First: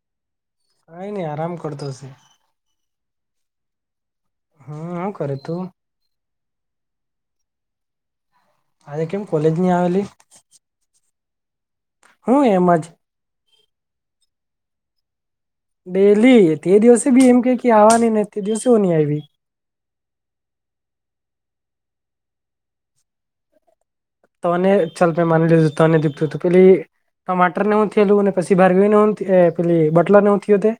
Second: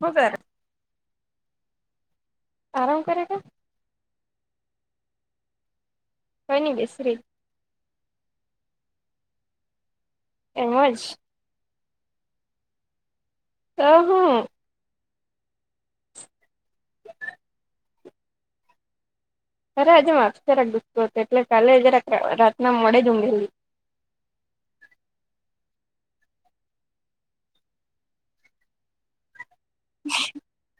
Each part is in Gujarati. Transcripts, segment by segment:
હું કરે કાંઈ ની આરામ કરતો શે. આરામ કરે કે? હા, હું કરે તું? કંઇની બેસી રેય. આજે કેમ કોલેજ ની આવેલી? એમજ હું એમ જ? રહું ડેઇલી તે દિવસે બી એમ કેય કે આવા ની ને દિવસે હો ની આયવી અરે આજે માથુ જરાક દુઃખતું હતુ કાલે જરાક રાતના મોડે જ ઉંઘેલી. તને ચાલ મે માની લીધું તને દુઃખતું હતુ પેલી ટમાટર ને હું થેયલું? ને પછી ભારવીને તે એ પેલી બટલર ને હું થયુ તે?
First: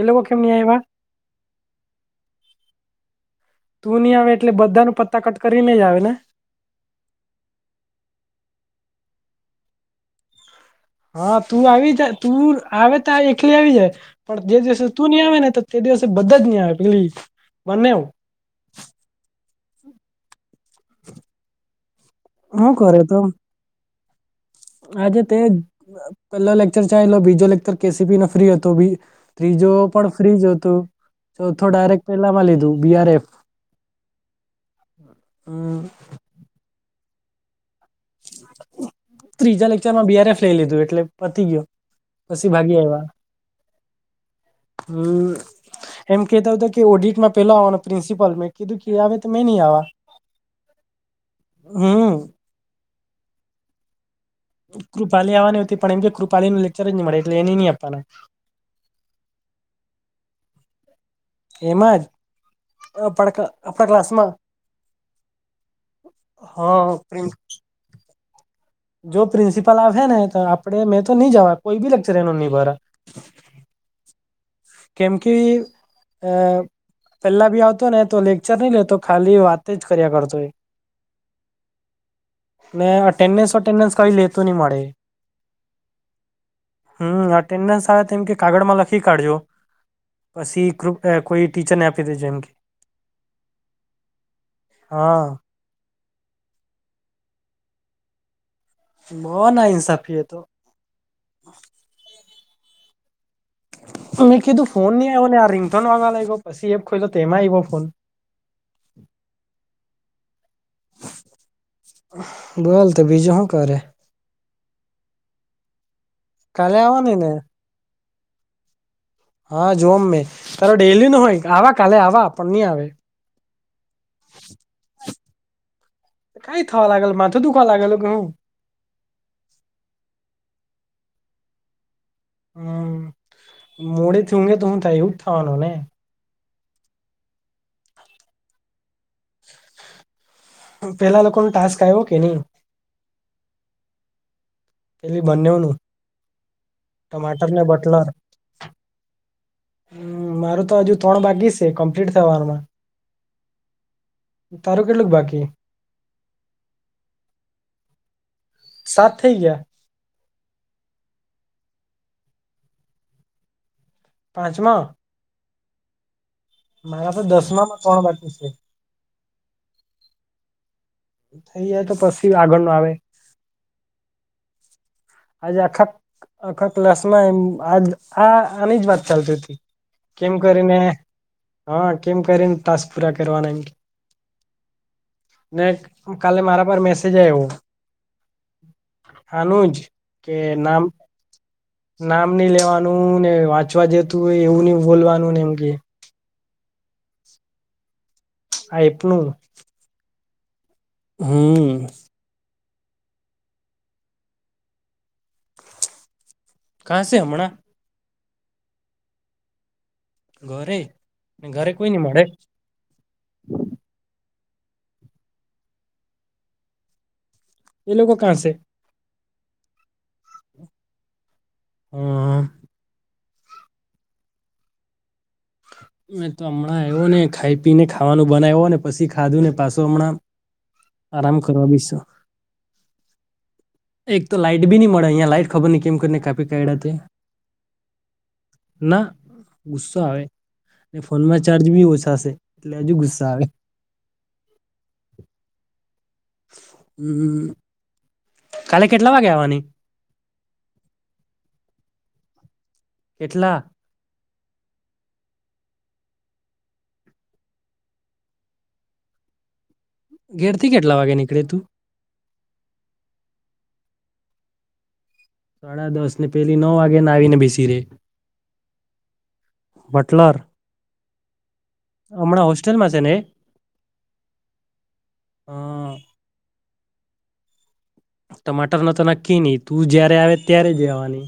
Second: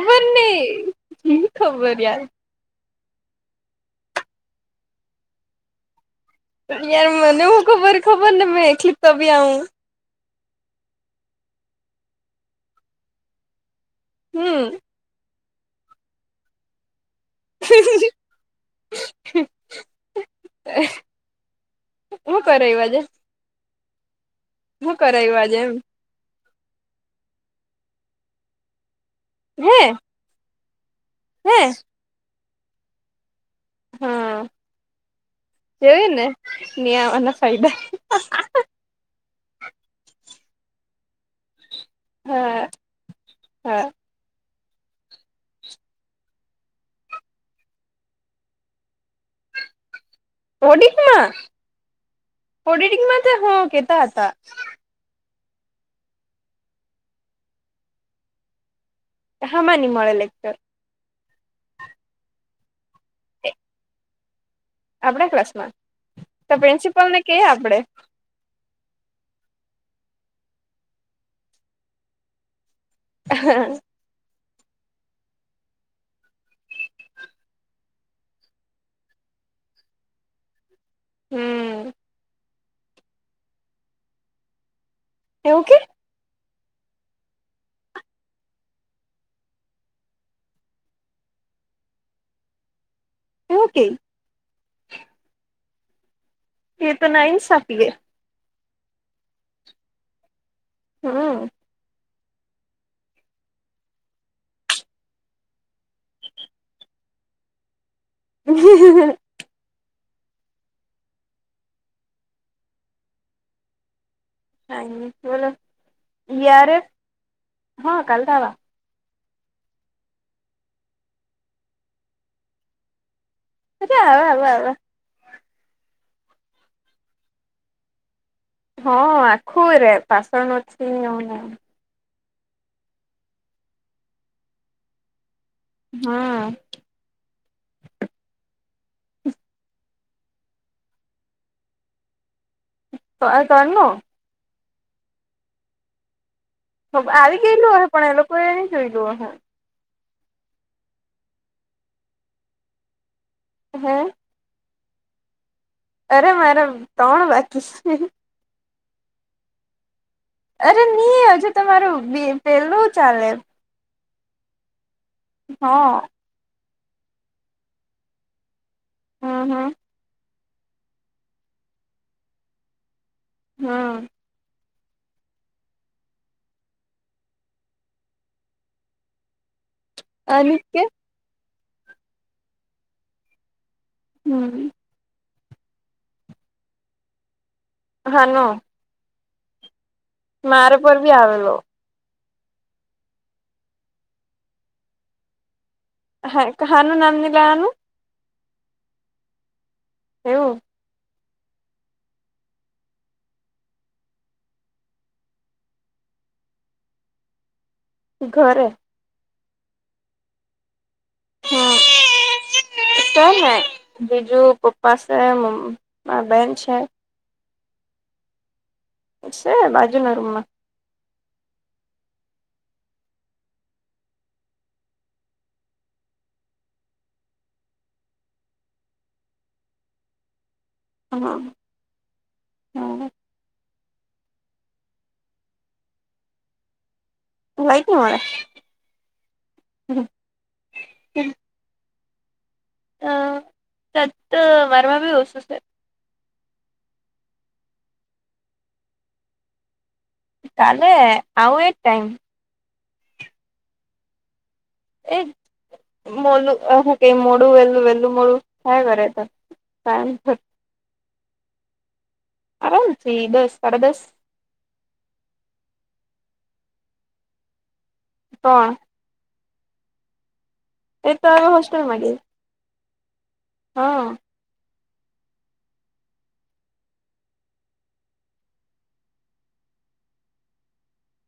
એ લોકો કેમ નહી ની આવ્યા ની ખબર યાર! તું ની આવે એટલે બધાનું પત્તા કટ કરી ને જ આવે ને! યાર મને હું ખબર ખબર ની મેં એકલી જ તો બી આવું હા તું આવી જા તું આવે તો આવે એકલી આવી જાય પણ જે હમ દિવસે તું ની આવે ને તે તે દિવસે બધા જ ની આવે પેલી બનેવ હહહ [unintelligible] હું કરે એવા જે? આજે કરાયું તેં એમ અ પેલો લેક્ચર ચાયલો બીજો લેક્ચર કે સી બી નો ફ્રી અતો બી ત્રીજો હે પણ ફ્રી જ અતો હે ચોથો ડાયરેક્ટ પેલામાં લીધું બી આર એફ હાં જોયું ને ની આવવાના ફાયદા ત્રીજા લેક્ચરમાં બી આર એફ લલઈ લીધું એટલે પતી ગયુ પસી હા ભાગી આયવા હા હમ્મ એમ કેતો અતો કે ઓડિટમાં પેલો આવાનો પ્રિન્સિપલ, મેં કીધું કે એ આવે તો મેં નહી આવા. ઓડિટમાં? હમ ઓડિટમાં તે હું કેતા અતા. કૃપાલી આવવાની ઉતી પણ એમ કે કૃપાલીને લેકચર જ ની મળે એટલે એને ની આપવાના. હામાં ની મળે લેક્ચર? એમાં જ આપણા આપણા ક્લાસમાં આપડા ક્લાસમાં? તો હા પ્રિન્સિપલને પ્રિન્સ- કેય આપડે. જો પ્રિન્સિપલ આવેે હેને તો આપડે મેં તો ની જવા કોઈ બી લેક્ચર એનું ની ભરા. હા. કેમ કી અ પેલા બી આવતો ને તો લેક્ચર ની લેતો ખાલી વાતે જ કર્યા કરતો એ. હમ્મ ને અટેન્ડન્સ અટેન્ડન્સ કઈ લેતો ની મળે એ એવું કે? હમ્મ અટેન્ડન્સ આવે તો એમ કે કાગળમાં લખી કાઢજો. પસી ક્રુપ્ડ કોઈ ટીચરને આપી દેજો એમ કેય એમ કેય? હા એ તો નાઈન્સાફી એ બો નાઇન્સાફીએ તો હં મેં કીધું ફોન નઈ આવ્યો ને આ રિંગથોન વાગવા લાગ ગ્યો પછી એ ખો લો તેમાં આ આવી્યો ફોન. હ-હ-હ બોલ તો બીજું હું કરે. કાલે આવવાની ને [unintelligible] હા જો મે તાર ડેલી ન હોય આ કાલે આ પણ નહી આવે. [unintelligible] કઈ થવા લાગેલ માથું દુખાવા લાગેલ કે હું. હ આખું રે પાસણ નથી આવવાના. હમ મોડેથી ઊઘે તો હું થાય એવું જ થવાનું ને. હા. પેલા લોકો ને ટાસ્ક આવ્યો કે નહી. ત તર ન [inaudible] પેલી બનેવનુ. આવી ગયેલું હ પણ એ લોકો એ નહી જોયતુ હ. હમ્મ મારે તો હજુ ત્રણ બાકી છે કમ્પ્લીટ થવારમા. હું. તારું કેટલું બાકી અરે મારે તમારું બાકી હૈ. સાત થઈ ગયા. અરે નહી હજુ તમારું પ પેલું ચાલે. પાંચમાં. હા. મારા તો દસમા માં ત્રળ બાકી છે. હમ્મ હમ્મ. થઈ જાય તો પછી આગળ નુ આવે. હમ્મ. આજે આખા આખા ક્લાસમાં આજ આ આની જ વાત ચાલતી હતી. કેમ અનિક કરીને કે હા કેમ કરીને ટાસ્ક પૂરા કરવાના એમ. હમ્મ. ને કાલે મારા પર મેસેજ આવ્યો. હલો. હાનુંજ કે નામ પર બી આવેલો નામ નહિ લેવાનું ને વાંચવા જતું હોય એવું નઈ બોલવાનું ને એમ કે. હા કહાનું નામ ની લેવાનું. આ એ પણનું એવું. હમ્મ. કા છે હમણાં. ઘરે. ઘરે ઘરે કોઈ ની મળે. તમે બીજું પપ્પા સે મમ્ બેન છે. એ લોકો કા સે. છે બાજુ ના રૂમમાં હમ્મ. [inaudible] મે તો હમણાં આવ્યો ને ખાઈ પીને ખાવાનું બનાવ્યો ને પછી ખાધું ને પાછો હમણાં હ આરામ કરવા બીસો એક તો લાઈટ બી નહી મળે અહીયાં લાઈટ ખબર નય કેમને કાપી કાઢડા તે લાઈટ ની મળે. ના ગુસ્સો આવે ફોનમાં ચાર્જ બી ઓછાશે એટલે હજુ ગુસ્સા આવે તત વારવા વી વસુ છે. હમ કાલે કેટલા વાગે આવાની તાલે આવું એ ટાઈમ કેટલા એક મોલું અ હું કેય મોડું વેલું વેલું મોડું થાય વરે ત થાય ત ઘેરથી કેટલા વાગે નીકળે તું આમરા થી દસ સાડા દસ સાડા દસ ને પેલી નવ વાગ્યાના આવીને બેસી રે કોણ બટલર એતો હવે હોસ્ટેલમાં ગઈ ચલમાં છેને હં હા ટમાટરનો તો નક્કીની તું જયારે આવે ત્યારે જ એ આવાની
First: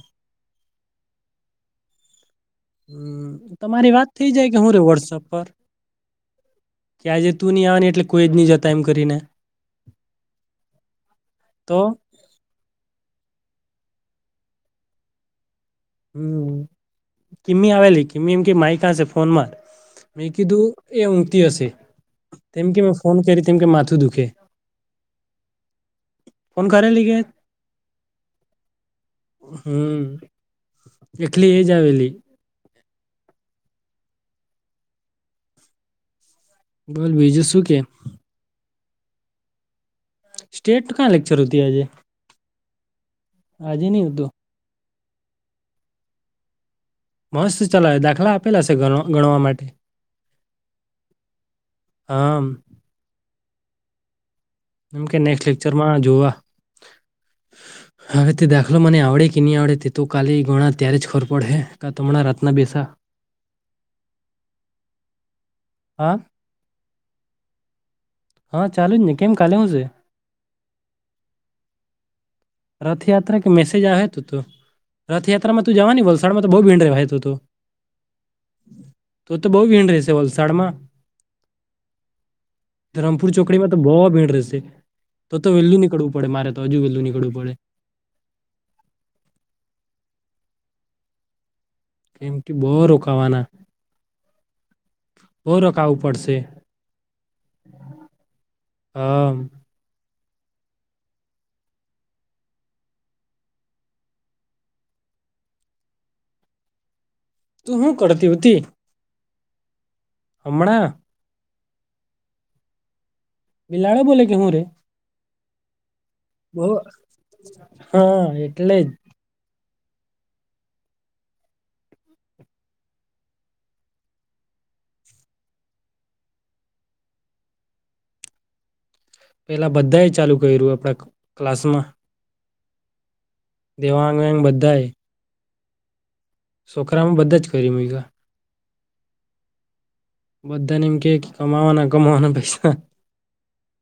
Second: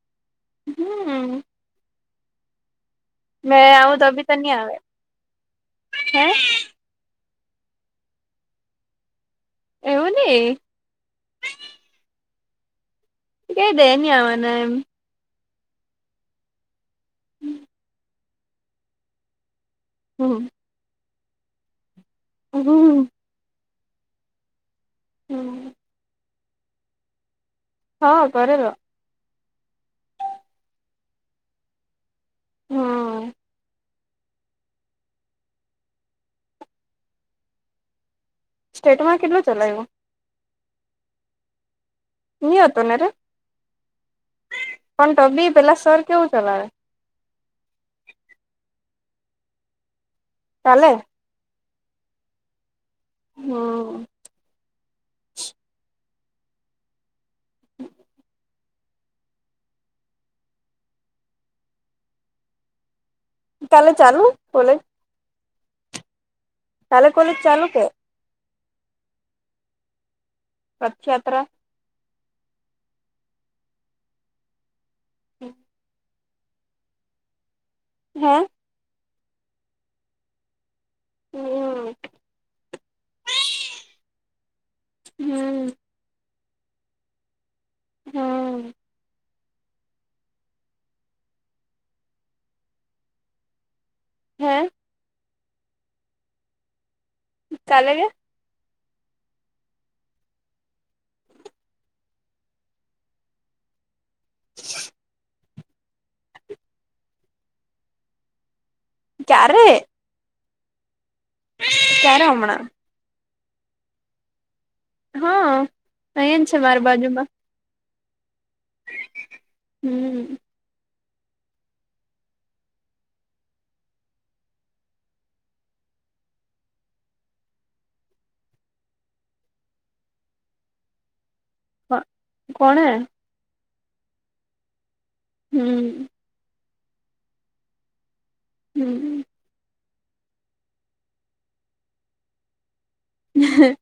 હમ હમ મેં તમારી આવું તો વાત થઇ બી તો જાય નહી કે આવે હું રે વોટ્સઅપ પર હે કે આજે તું ની આવાની એટલે કોઈ જ ની જતા એમ કરીને એવું ની તો કેય દે ની આવાના એમ. હમ કિમી આવેલી કિમી એમ કે માહી કયાસે ફોન માર મેં હમ કીધું એ ઊંઘતી હશે તેમ કે મેં હમ ફોન કરી કે માથું દુખે હમ. ફોન કરેલી કે હા. કરેલો હમ્મ. એકલી એજ આવેલી. હય બોલ બીજું શું કે સ્ટેટમાં કેટલું ચલાયવું સ્ટેટ કા લેક્ચર હોતી આજે ની હતો ને રે આજે નહી હતું પણ ત બી પેલા સર કેવું ચલાવે. મસ્ત ચાલાવે દાખલા આપેલા છે ગણવા માટે. કાલે આમ હમ. કેમકે નેક્સ્ટ લેક્ચરમાં જેવા હવે એ ઑ હું મને આવડે કે નહીં આવડે તે તો કાલે ગણાં ત્યારે જ ખબર પડેહે કા તો હમણાં રાતના બેસા. કાલે ચાલુ કોલેજ. હા. કાલે કોલેજ ચાલુ કે. હા ચાલુ જ ને કેમ કાલે હું છે. રથ યાત્રા. રથયાત્રા કે મેસેજ આવે હતું તો રથયાત્રામાં તું જવાની વલસાડ માં તો બહુ ભીંડ રહેવા હતું હતું. હમ. તો તો બહુ ભીડ રહેશે વલસાડમાં હમ. ધરમપુર ચોકડીમાં તો બહુ ભીડ રહેશે તો તો હમ વેહેલું નીકળવું પડે મારે તો હજુ વહેલુ નીકળું પડે. હા. કેમ કે બો રોકાવાના. હે. બો રોકાવ પડશે. તાલે ગ. હા. હ [inaudible] તું હું કરતી હોતી. ક્યારે. હમણાં. કયારે હમણાં બિલાડા બોલે કે હું રે. હા અહીજ છે બો મારી બાજુમાં. હા એટલે જ. હમ. પેલા બધા એ ચાલુ કર્યું આપણા ક્લાસમાં. કોણે. દેવાંગન બધાય. હમ. છોકરામાં બધા જ કરી મીલા. હમ. બધાને એમ કે કે કમાવાના કમાવાના પૈસા. હ.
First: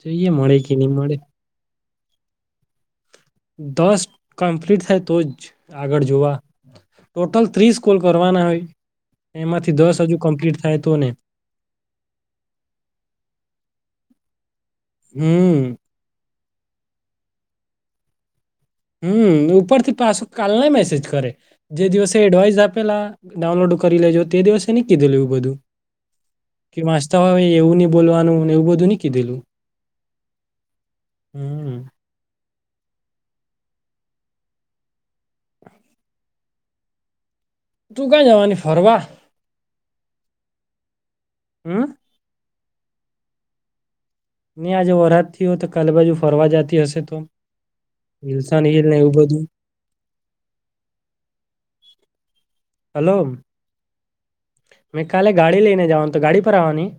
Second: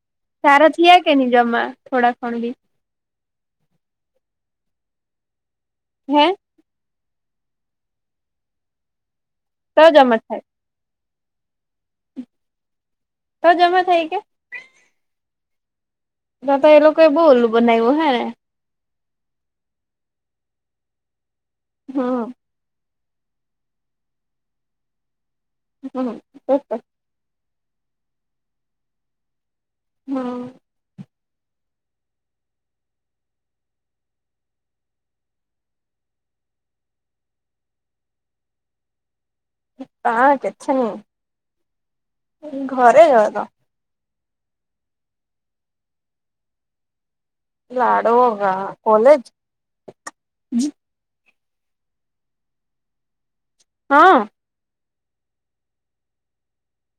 જોઈએ મળે તારા નહી થયા કે મળે ની જમા થોડા ઘણ બી. દસ કમ્પ્લીટ થાય તો જ આગળ હે જોવા. ટોટલ ત્રીસ કોલ કરવાના હોય એમાંથી તો દસ હજુ જમા કમ્પ્લીટ થાય તો ને. ત જમા થાય કે. હમ. ત તો એ લોકો એ બઉ ઉલ્લૂ બનાવ્યો હે ને. હમ ઉપર થી પાછું કાલ ના મેસેજ કરે જે દિવસે હમ એડવાઈસ આપેલા ડાઉનલોડ કરી લેજો તે દિવસે ની કીધેલું બધું. હમ સ. [inaudible] કે વાચતા હોય એવું નઈ બોલવાનું એવું બધું નહી કીધેલું. હમ. હમ. તું ક્યાં જવાની ફરવા. હા કેચ ન [inaudible] હમ. ઘરે જ તો. નહી આજે વરસાદ થી હોય તો કાલે બાજુ ફરવા જતી હશે તો. લાડો હ હિલસન હિલ ને એવું કોલેજ. બધું હલો. હા. મે કાલે ગાડી લઈને જવાનો, તું ગાડી પર આવવાની.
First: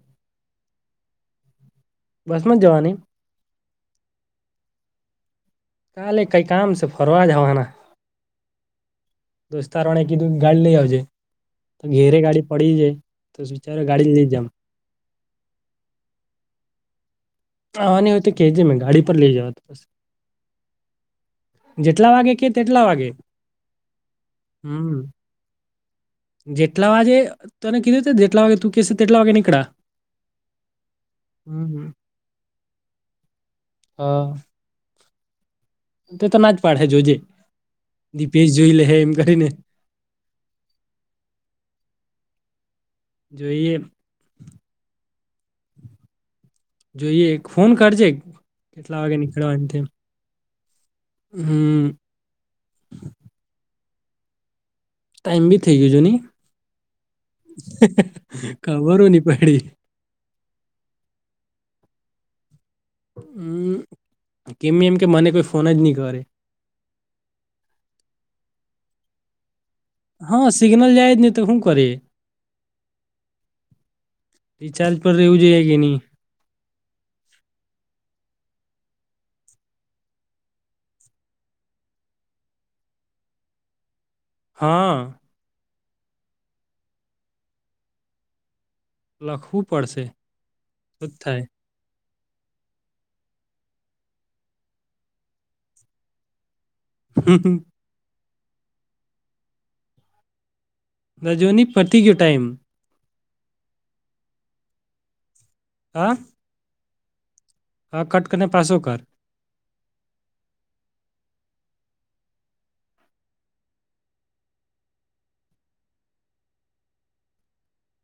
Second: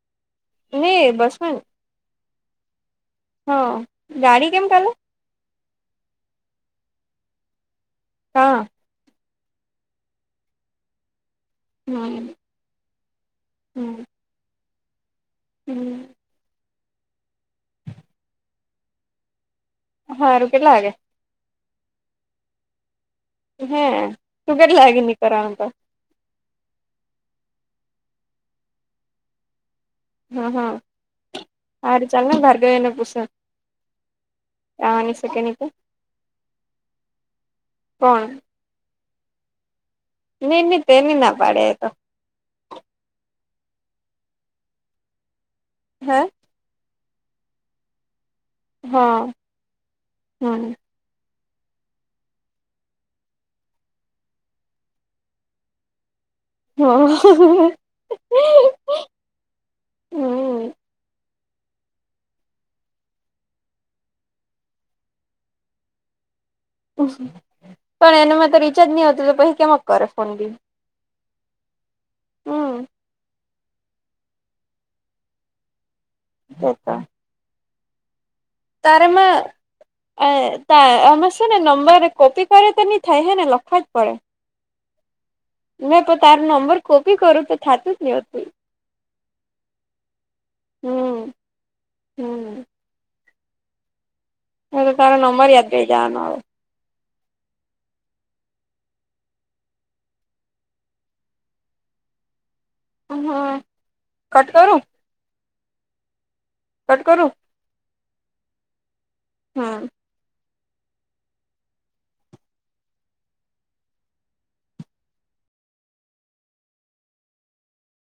નય બસ માં જઈશ. બસમાં જ જવાની. હ ગાડી કેમ કાલે. કાલે કઈ કામ છે ફરવા જવાના હા દોસ્તારો એ કીધું કે ગાડી લઈ આવજે ઘરે હમ ગાડી પડી જ છે. તો વિચાર્યું હમ ગાડીને લઈ જાવ. હમ આવવાની હોય તો કેજે હું તને ગાડી પર લઈ જઇસ. સારુ કેટલા વાગે. જેટલા વાગે કે તેટલા વાગે હે તું કેટલા હમ વાગે નીકળવાનો કાલ જેટલા વાગે તને કીધું તું ને જેટલા વાગે તું કહીશ તેટલા વાગે નીકળા હા હા હમ સારુ ચલને ભાર્ગવી ને પૂછુ હા આવવાની છે કે નહીં એ તે તેતો ના જ પાડસે જોજે કોણ દિપેશ જોઈ લેસે એમ કરીને નય નય તે નય ના પાડે એતો જોઈએ હે અ જોઈએ એક ફોન કરજે કેટલા વાગે નીકળવાનું તે. સારુ [unintelligible] હમ.. ટાઈમ બી ગયો છે નય હમ ખબર હો નય પડી હમ હમ એમને એમ કે મને કોઈ ફોન જ નહી કરે. પણ એના ફોનમાતો રિચાર્જ નથી હોતું તો પછી કેમ- હ સિગ્નલ જાયને તો શું કરી હમ... રિચાર્જ પર રેવુ જોઈએ કે નહીં [inaudible] તારામાં આમાં છેને નંબર કોપી કરે તો નહી થાય હેને લખવો જ પડે હાઆ. મે તારો નંબર કોપી કરું તો થાતું જ ન હતું. લખવું પડશે તો ત થાય હમ્મ હવે તારો નંબર યાદ રઈ જવાનો હવે [inaudible] રજોની પતી ગયો ટાઈમ હ.. કટ કરું હા કટ કરું હા કટ કરીને પાછો કર હમ્મ